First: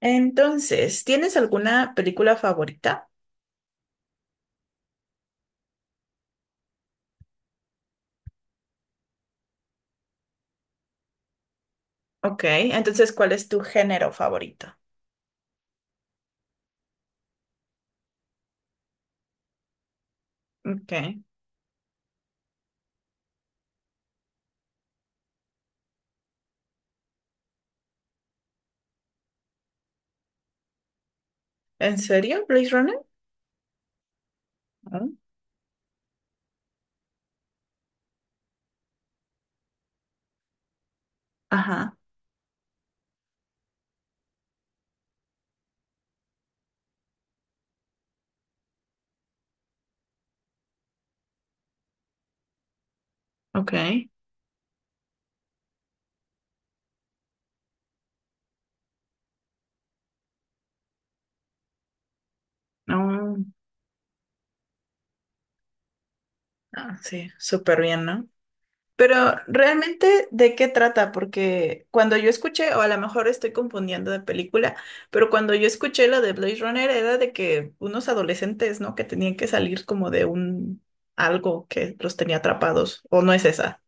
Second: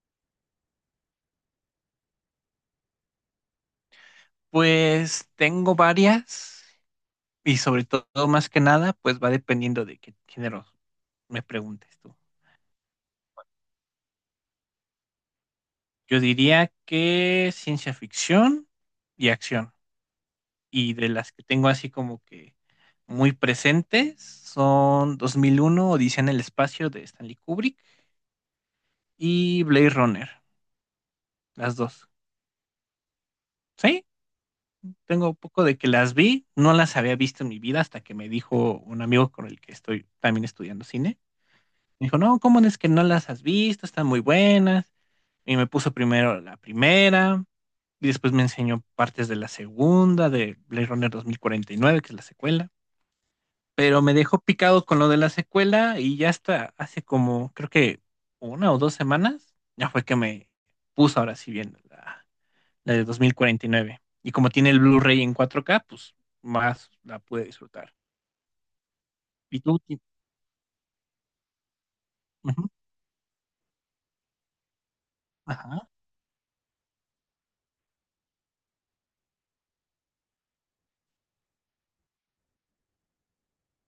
Entonces, ¿tienes alguna película favorita? Pues tengo varias y sobre todo más que nada, pues va dependiendo de qué género me preguntes tú. Ok, entonces, ¿cuál es tu género favorito? Yo diría que ciencia ficción y acción. Y de Ok. las que tengo así como que muy presentes son 2001, Odisea en el espacio de Stanley Kubrick y Blade Runner, las ¿En dos. serio, Blade Runner? Sí, Mm. tengo un poco de que las vi, no las había visto en mi vida hasta que me dijo un amigo con el que estoy también estudiando cine. Ajá, Me dijo, no, ¿cómo es que no las has visto? Están muy buenas. Y me puso primero la primera, y después me enseñó partes de la segunda, de Blade Runner 2049, que es la secuela. Pero ok. me dejó picado con lo de la secuela y ya hasta hace como, creo que una o dos semanas, ya fue que me puso ahora sí viendo la de Mm. 2049. Y nueve. Y como tiene el Blu-ray en 4K, pues más Ah, la sí, pude súper disfrutar. bien, ¿no? Pero ¿Y tú? Realmente, ¿de qué trata? Porque cuando yo Ujú. escuché, o a lo mejor estoy confundiendo de película, pero cuando yo Ajá. escuché la de Blade Runner era de que unos adolescentes, ¿no? Que tenían que salir como de un algo que los tenía atrapados, ¿o no es esa?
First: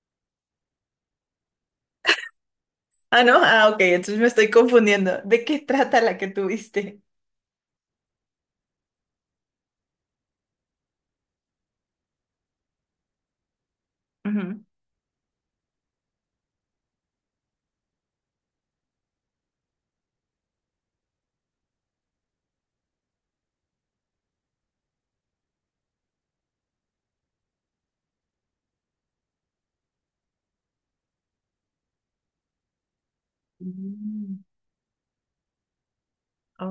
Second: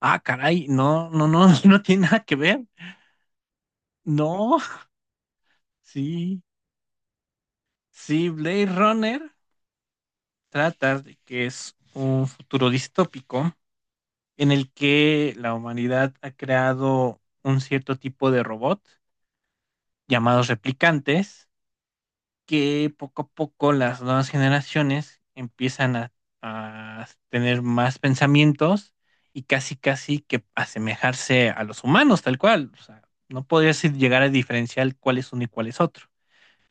Ah, caray, no, no, no, no tiene nada que ver. Ah, no, ah, ok, entonces me estoy No, confundiendo. ¿De qué trata la que sí, tuviste? sí, Blade Runner trata de que es un futuro distópico en Ujú. el que la humanidad ha creado un cierto tipo de robot llamados replicantes que poco a poco las nuevas generaciones empiezan a tener más pensamientos y casi casi que asemejarse a los humanos tal cual. O sea, no podrías llegar a Mm. diferenciar cuál es uno y cuál es otro.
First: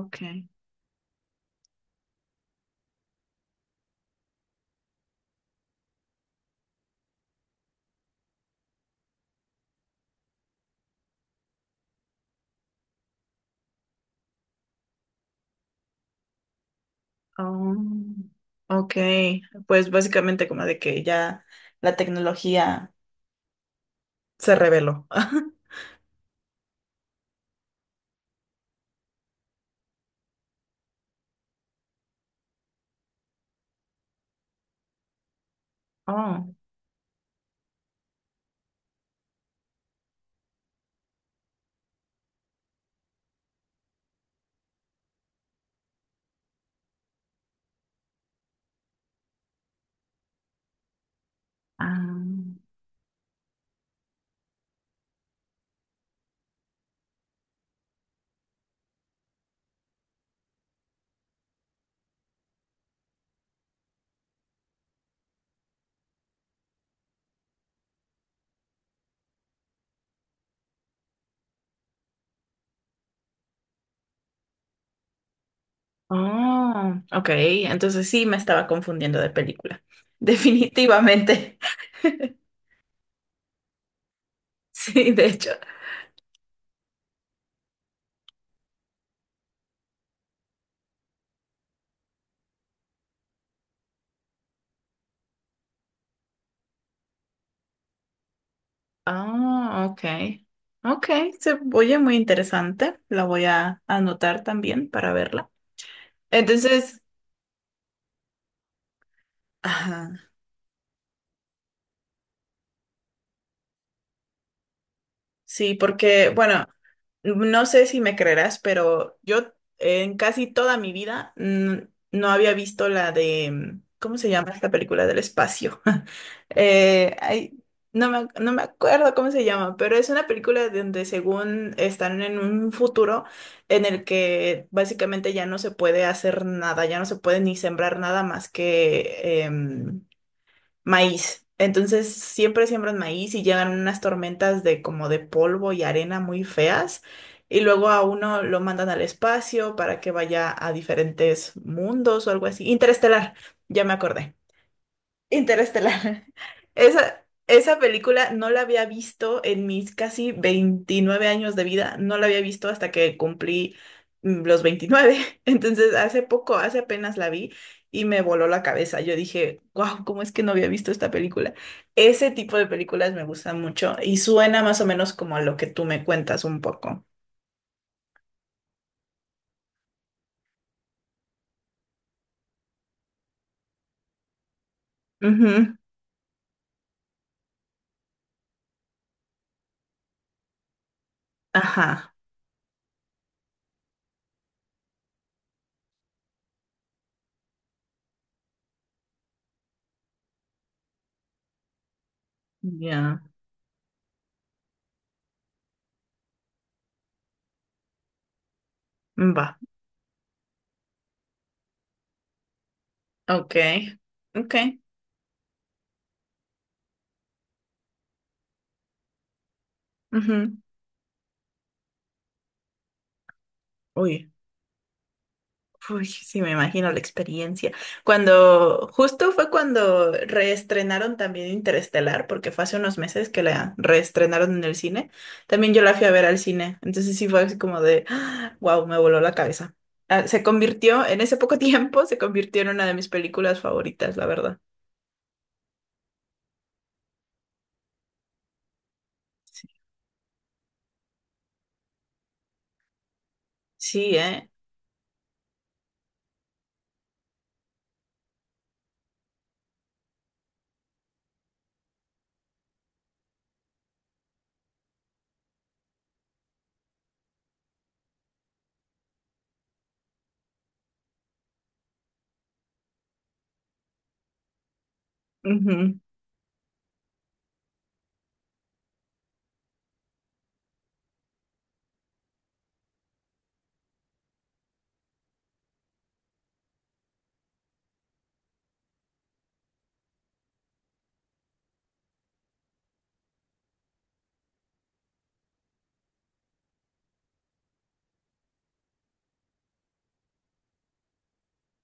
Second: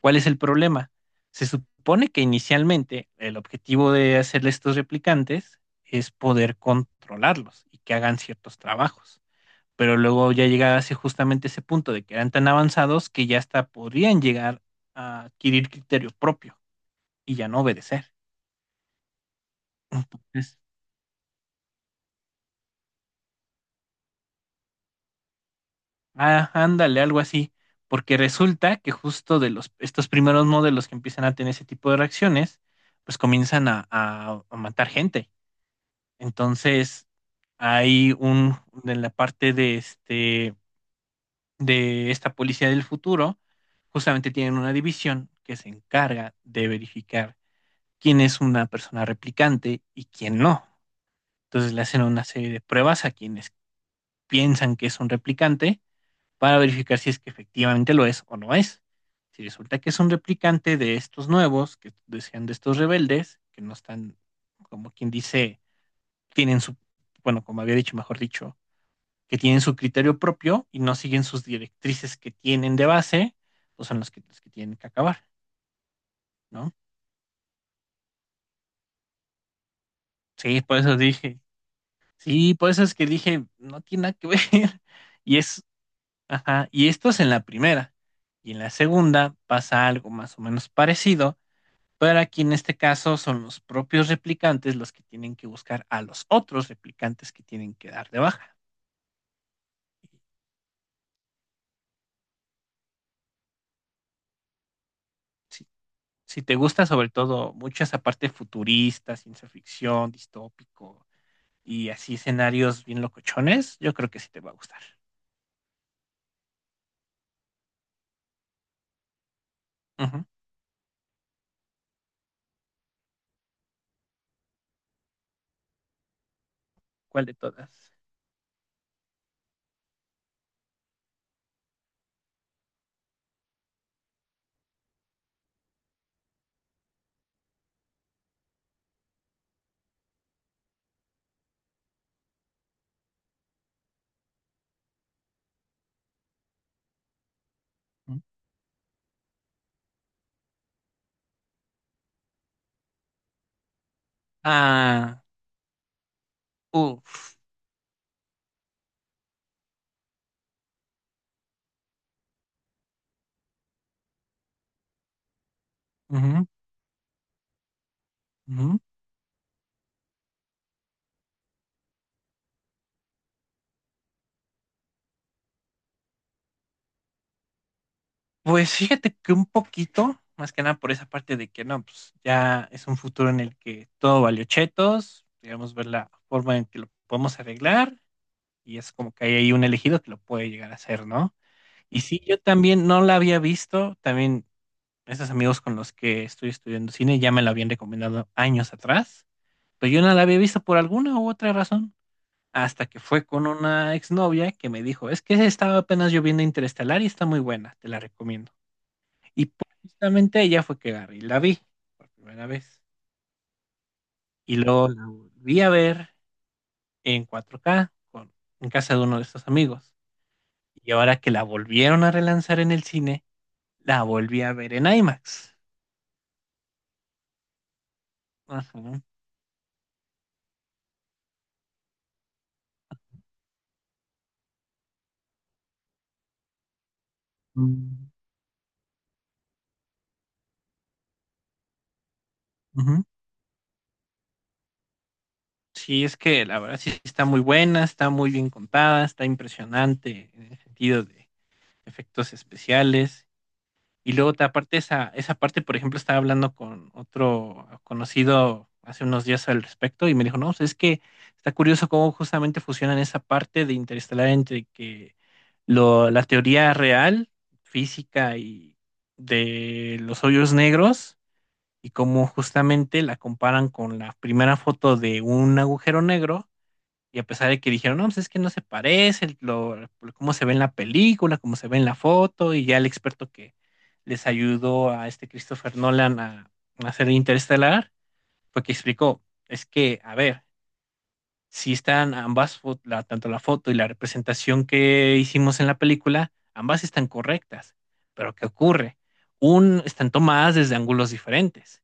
¿Cuál es el problema? Se supone que inicialmente el objetivo de hacerle estos replicantes es poder controlarlos y que hagan ciertos trabajos. Pero luego ya llegase justamente ese punto de que eran tan avanzados que ya hasta podrían llegar a adquirir criterio propio y ya no Oh, obedecer. ok. Pues básicamente Entonces, como de que ya la tecnología se reveló. ah, ándale, algo así. Porque resulta que justo de los, estos primeros modelos que empiezan a tener ese tipo de reacciones, pues comienzan a matar gente. Oh. Entonces, hay en la parte de de esta policía del futuro, justamente tienen una división que se encarga de verificar quién es una persona replicante y quién no. Entonces le hacen Ah. una serie de pruebas a quienes piensan que es un replicante para verificar si es que efectivamente lo es o no es. Si resulta que es un replicante de estos nuevos, que decían de estos rebeldes, que no están, como quien dice, tienen su, bueno, como había dicho, mejor dicho, que tienen su criterio propio y no siguen sus directrices que tienen de base, pues son los que tienen que acabar, ¿no? Oh, ok. Entonces sí me estaba confundiendo de película. Sí, por eso dije, Definitivamente. sí, por eso es que dije, no tiene nada que ver. Sí, de Y hecho. es, ajá, y esto es en la primera. Y en la segunda pasa algo más o menos parecido, pero aquí en este caso son los propios replicantes los que tienen que buscar a los otros replicantes que tienen que dar de baja. Ah, ok. Ok, se oye muy interesante. La voy a anotar también para verla. Si, si te gusta Entonces, sobre todo mucho esa parte futurista, ciencia ficción, ajá, distópico, y así escenarios bien locochones, yo creo que sí te va a gustar. sí, porque, bueno, no sé si me creerás, pero yo en Ujú. casi toda mi vida, no había visto la de, ¿cómo se llama esta película del espacio? Eh, ¿Cuál de ay, todas? No me acuerdo cómo se llama, pero es una película donde según están en un futuro en el que básicamente ya no se puede hacer nada, ya no se puede ni sembrar nada más que... em, maíz. Entonces siempre siembran maíz y llegan unas tormentas de como de polvo y arena muy feas. Y luego a Ujú. uno lo mandan al espacio para que vaya a diferentes mundos o algo así. Interestelar, ya me acordé. Ah, Interestelar. Esa, uff. esa película no la había visto en mis casi 29 años de vida, no la había visto hasta que cumplí, los 29. Entonces, hace Ujú, poco, hace apenas la vi y me voló la ujú. cabeza. Yo dije, wow, ¿cómo es que no había visto esta película? Ese tipo de películas me gustan mucho y suena más o menos como a lo que tú me cuentas un poco. Pues fíjate que un poquito, más que nada por esa parte de que no, pues ya es un futuro en el que todo valió chetos, digamos Ujú. ver la forma en que lo podemos arreglar y es como que hay ahí un elegido que lo puede llegar a hacer, ¿no? Y Ajá. sí, yo también no la había visto, también esos amigos con los que estoy estudiando cine ya me la habían recomendado años atrás. Pero yo no la había visto por alguna u otra razón, hasta que Ya. fue con una exnovia que me dijo, es que estaba apenas yo viendo Interestelar y está muy buena, te la recomiendo. Va. Y pues, justamente ella fue que agarré y la vi por primera vez. Ok, ok. Y luego la volví a ver en 4K en casa de uno de estos amigos. Ujú. Y ahora que la volvieron a relanzar en el cine, la Uy. volví a ver en IMAX. Uy, sí, me imagino la experiencia. Cuando, Ajá. justo fue cuando reestrenaron también Interestelar, porque fue hace unos meses que la reestrenaron en el cine. También yo la fui a ver al cine. Entonces sí fue así como de, Mm. wow, me voló la cabeza. Ah, se convirtió, en ese poco tiempo, se convirtió en una de Ujú. mis películas favoritas, la verdad. Sí, es que la verdad sí está muy buena, está muy bien contada, está Sí, impresionante en el sentido de efectos especiales. Y sí, luego aparte esa parte, por ejemplo, estaba hablando con otro conocido hace unos días al respecto y me dijo, no, o sea, es que está curioso cómo justamente fusionan esa parte de Interestelar entre que la teoría real, física y de los hoyos negros, y cómo justamente la comparan con la primera foto de un ujú. agujero negro. Y a pesar de que dijeron, no, pues es que no se parece, cómo se ve en la película, cómo se ve en la foto, y ya el experto que les ayudó a este Christopher Nolan a hacer Interestelar, fue que explicó, es que, a ver, si están ambas, tanto la foto y la representación que hicimos en la película, ambas están correctas, pero ¿qué ocurre? Están tomadas desde ángulos diferentes.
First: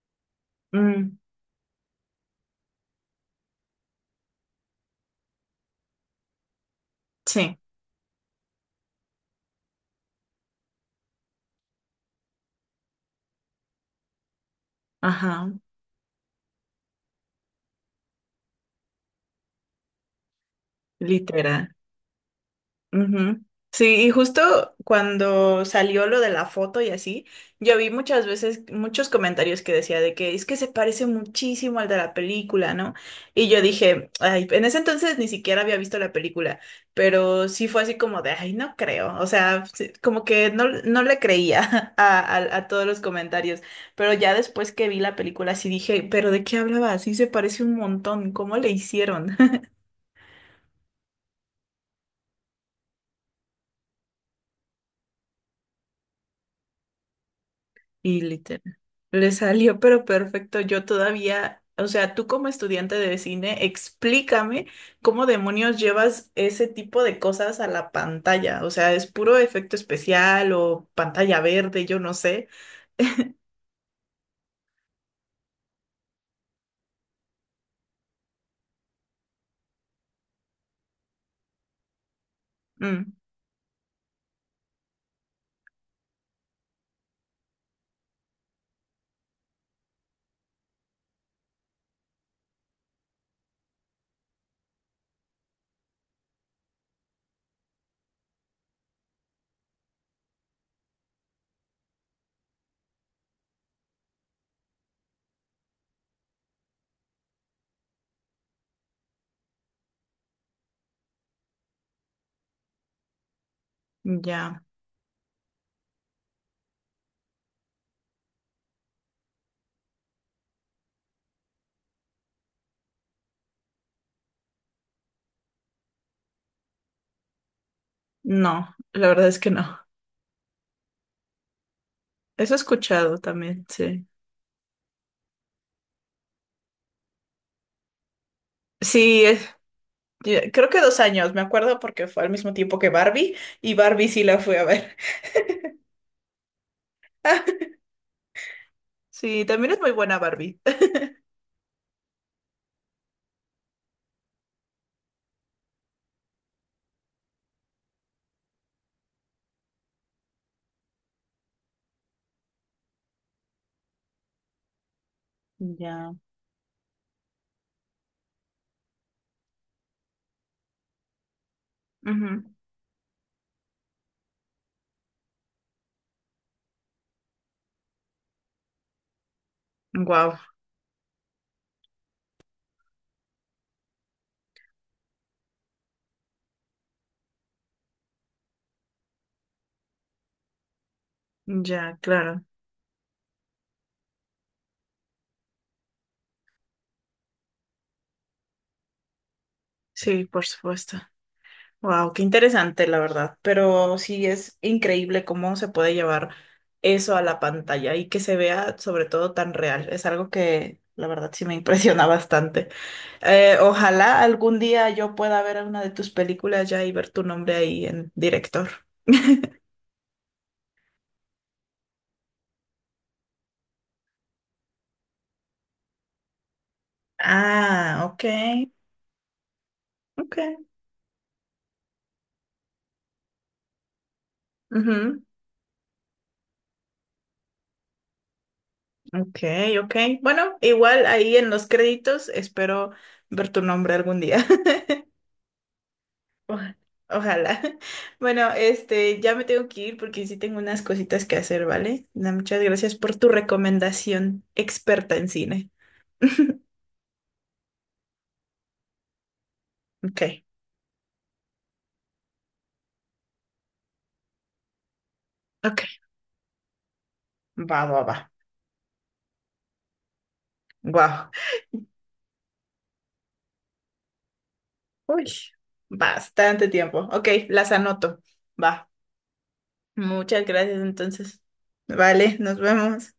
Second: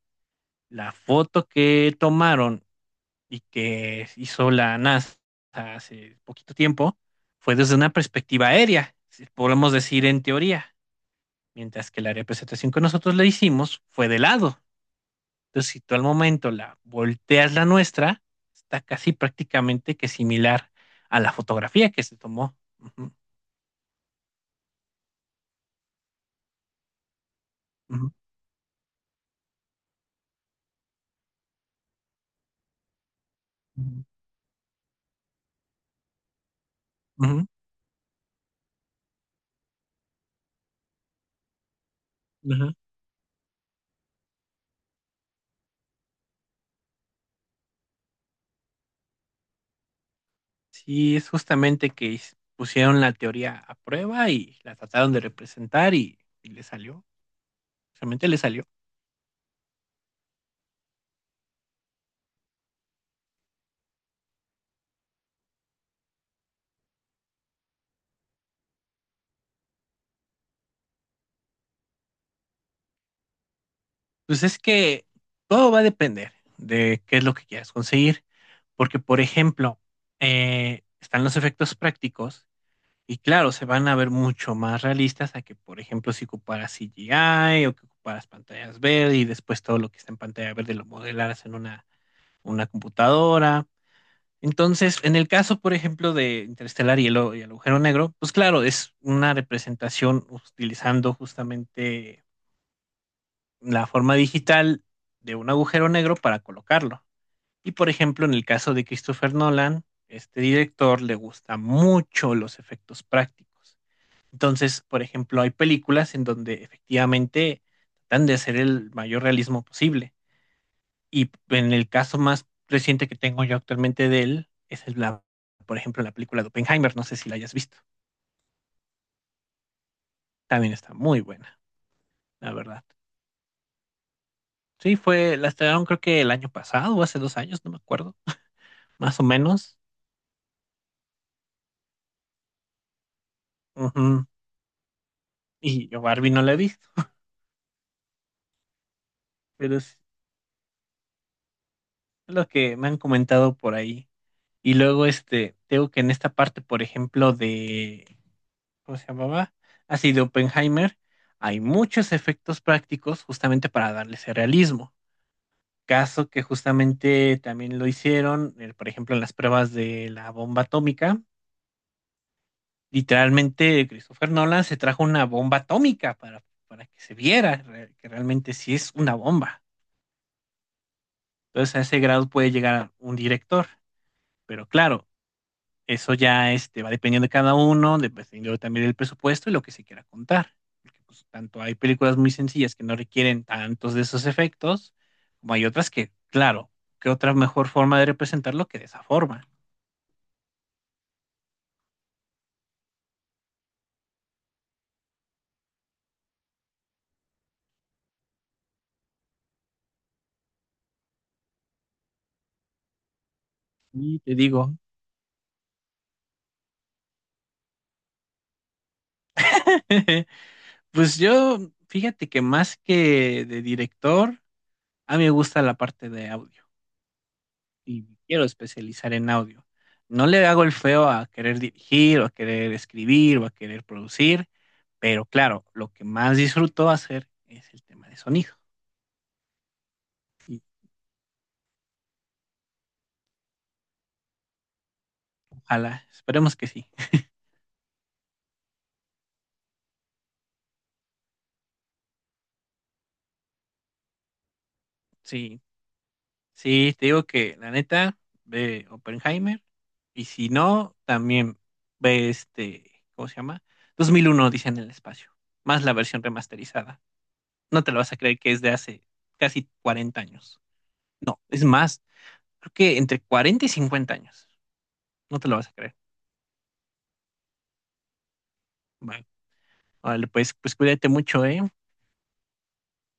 La Mm, foto que tomaron y que hizo la NASA hace poquito tiempo fue sí, desde una perspectiva aérea, si podemos decir en teoría, mientras que la representación que nosotros le hicimos fue de lado. ajá, Entonces, si tú al momento la volteas la nuestra, está casi prácticamente que similar a la literal. fotografía que se tomó. Ujú, Ujú. Sí, y justo cuando salió lo de la foto y así, yo vi ujú, muchas veces muchos comentarios que decía de que es que se parece muchísimo al de la película, ¿no? Y yo ujú, dije, ay, en ese entonces ni siquiera había visto la película, ujú, pero sí fue así como de, ay, no creo, o sea, sí, como que no, no le creía a ujú. todos los comentarios, pero ya después que vi la película sí dije, pero ¿de qué hablaba? Sí se parece un montón, ¿cómo le hicieron? Sí, es justamente que pusieron la teoría a prueba y la trataron de representar y le salió, Y realmente le literal. salió. Le salió pero perfecto. Yo todavía, o sea, tú como estudiante de cine, explícame cómo demonios llevas ese tipo de cosas a la pantalla. O sea, es puro efecto especial o pantalla verde, yo no sé. Pues es que todo va a depender de qué es lo que quieras conseguir, porque por ejemplo, están los efectos prácticos Mm, y claro, se van a ver mucho más realistas a que, por ejemplo, si ocuparas CGI o que ocuparas pantallas verdes y después todo lo que está en pantalla verde lo modelaras en una computadora. Entonces, en el caso, por ejemplo, de Interestelar y el agujero negro, pues claro, es una representación utilizando justamente la forma digital de un agujero negro para colocarlo. Y por ejemplo, en el caso de Christopher Nolan, este director le gusta mucho los efectos prácticos. ya. Entonces, por ejemplo, hay películas en donde efectivamente tratan de hacer el mayor realismo posible. Y en el caso más reciente que tengo yo actualmente de él, es por ejemplo, la película de Oppenheimer, no sé si la hayas visto. No, la verdad es que no. También está muy buena, la Eso he verdad. escuchado también, sí. Sí, la estrenaron creo que el año pasado o hace 2 años, no me acuerdo, más o Sí, menos. Creo que 2 años, me acuerdo porque fue al mismo tiempo que Barbie y Barbie sí Ujú. la fui a ver. Y yo Barbie no la he visto, Sí, también pero es muy es buena Barbie. lo que me han comentado por ahí. Y luego, tengo que en esta parte, por ejemplo, ¿cómo se llamaba? Así de Oppenheimer, hay muchos efectos prácticos justamente para darle ese realismo. Ya. Caso que justamente también lo hicieron, por ejemplo, en las pruebas de la bomba atómica. Literalmente, Christopher Nolan se trajo una bomba atómica para que se viera que realmente sí es una bomba. Wow. Entonces, a ese grado puede llegar un director, pero claro, eso ya va dependiendo de cada uno, dependiendo también del presupuesto y lo que se quiera contar. Porque pues, tanto hay Ya, películas muy claro. sencillas que no requieren tantos de esos efectos, como hay otras que, claro, ¿qué otra mejor forma de representarlo que de esa forma? Sí, por supuesto. Wow, qué interesante, la verdad. Pero sí es increíble cómo se puede llevar eso a la pantalla y que se vea sobre todo tan real. Es algo que la verdad sí me impresiona bastante. Y Ojalá te algún digo, día yo pueda ver una de tus películas ya y ver tu nombre ahí en director. pues yo, fíjate que más que de director, a mí me gusta la parte de audio. Ah, Y me ok, quiero especializar en audio. No ok. le hago el feo a querer dirigir o a querer escribir o a querer producir, Ujú. pero claro, lo que más disfruto hacer es el tema de sonido. Ok, ok. Bueno, Y igual ahí en los créditos espero ver tu nombre algún día. ojalá, esperemos que Oja- sí. Ojalá. Bueno, este, ya me tengo que ir porque sí tengo unas cositas que hacer, ¿vale? Na, muchas gracias por tu recomendación experta en Sí, cine. sí, te digo que la neta, ve Oppenheimer y Ok, si no, también ve ¿cómo se llama? 2001, dice en el espacio, más la ok. versión remasterizada. Va, No te lo va, vas va. a creer que es de hace casi 40 años. Guau. No, es más, creo que entre 40 y 50 años. Uy, No te lo vas a creer. bastante tiempo. Ok, las anoto. Va. Vale. Órale, Muchas pues gracias cuídate entonces. mucho, ¿eh? Vale, nos vemos.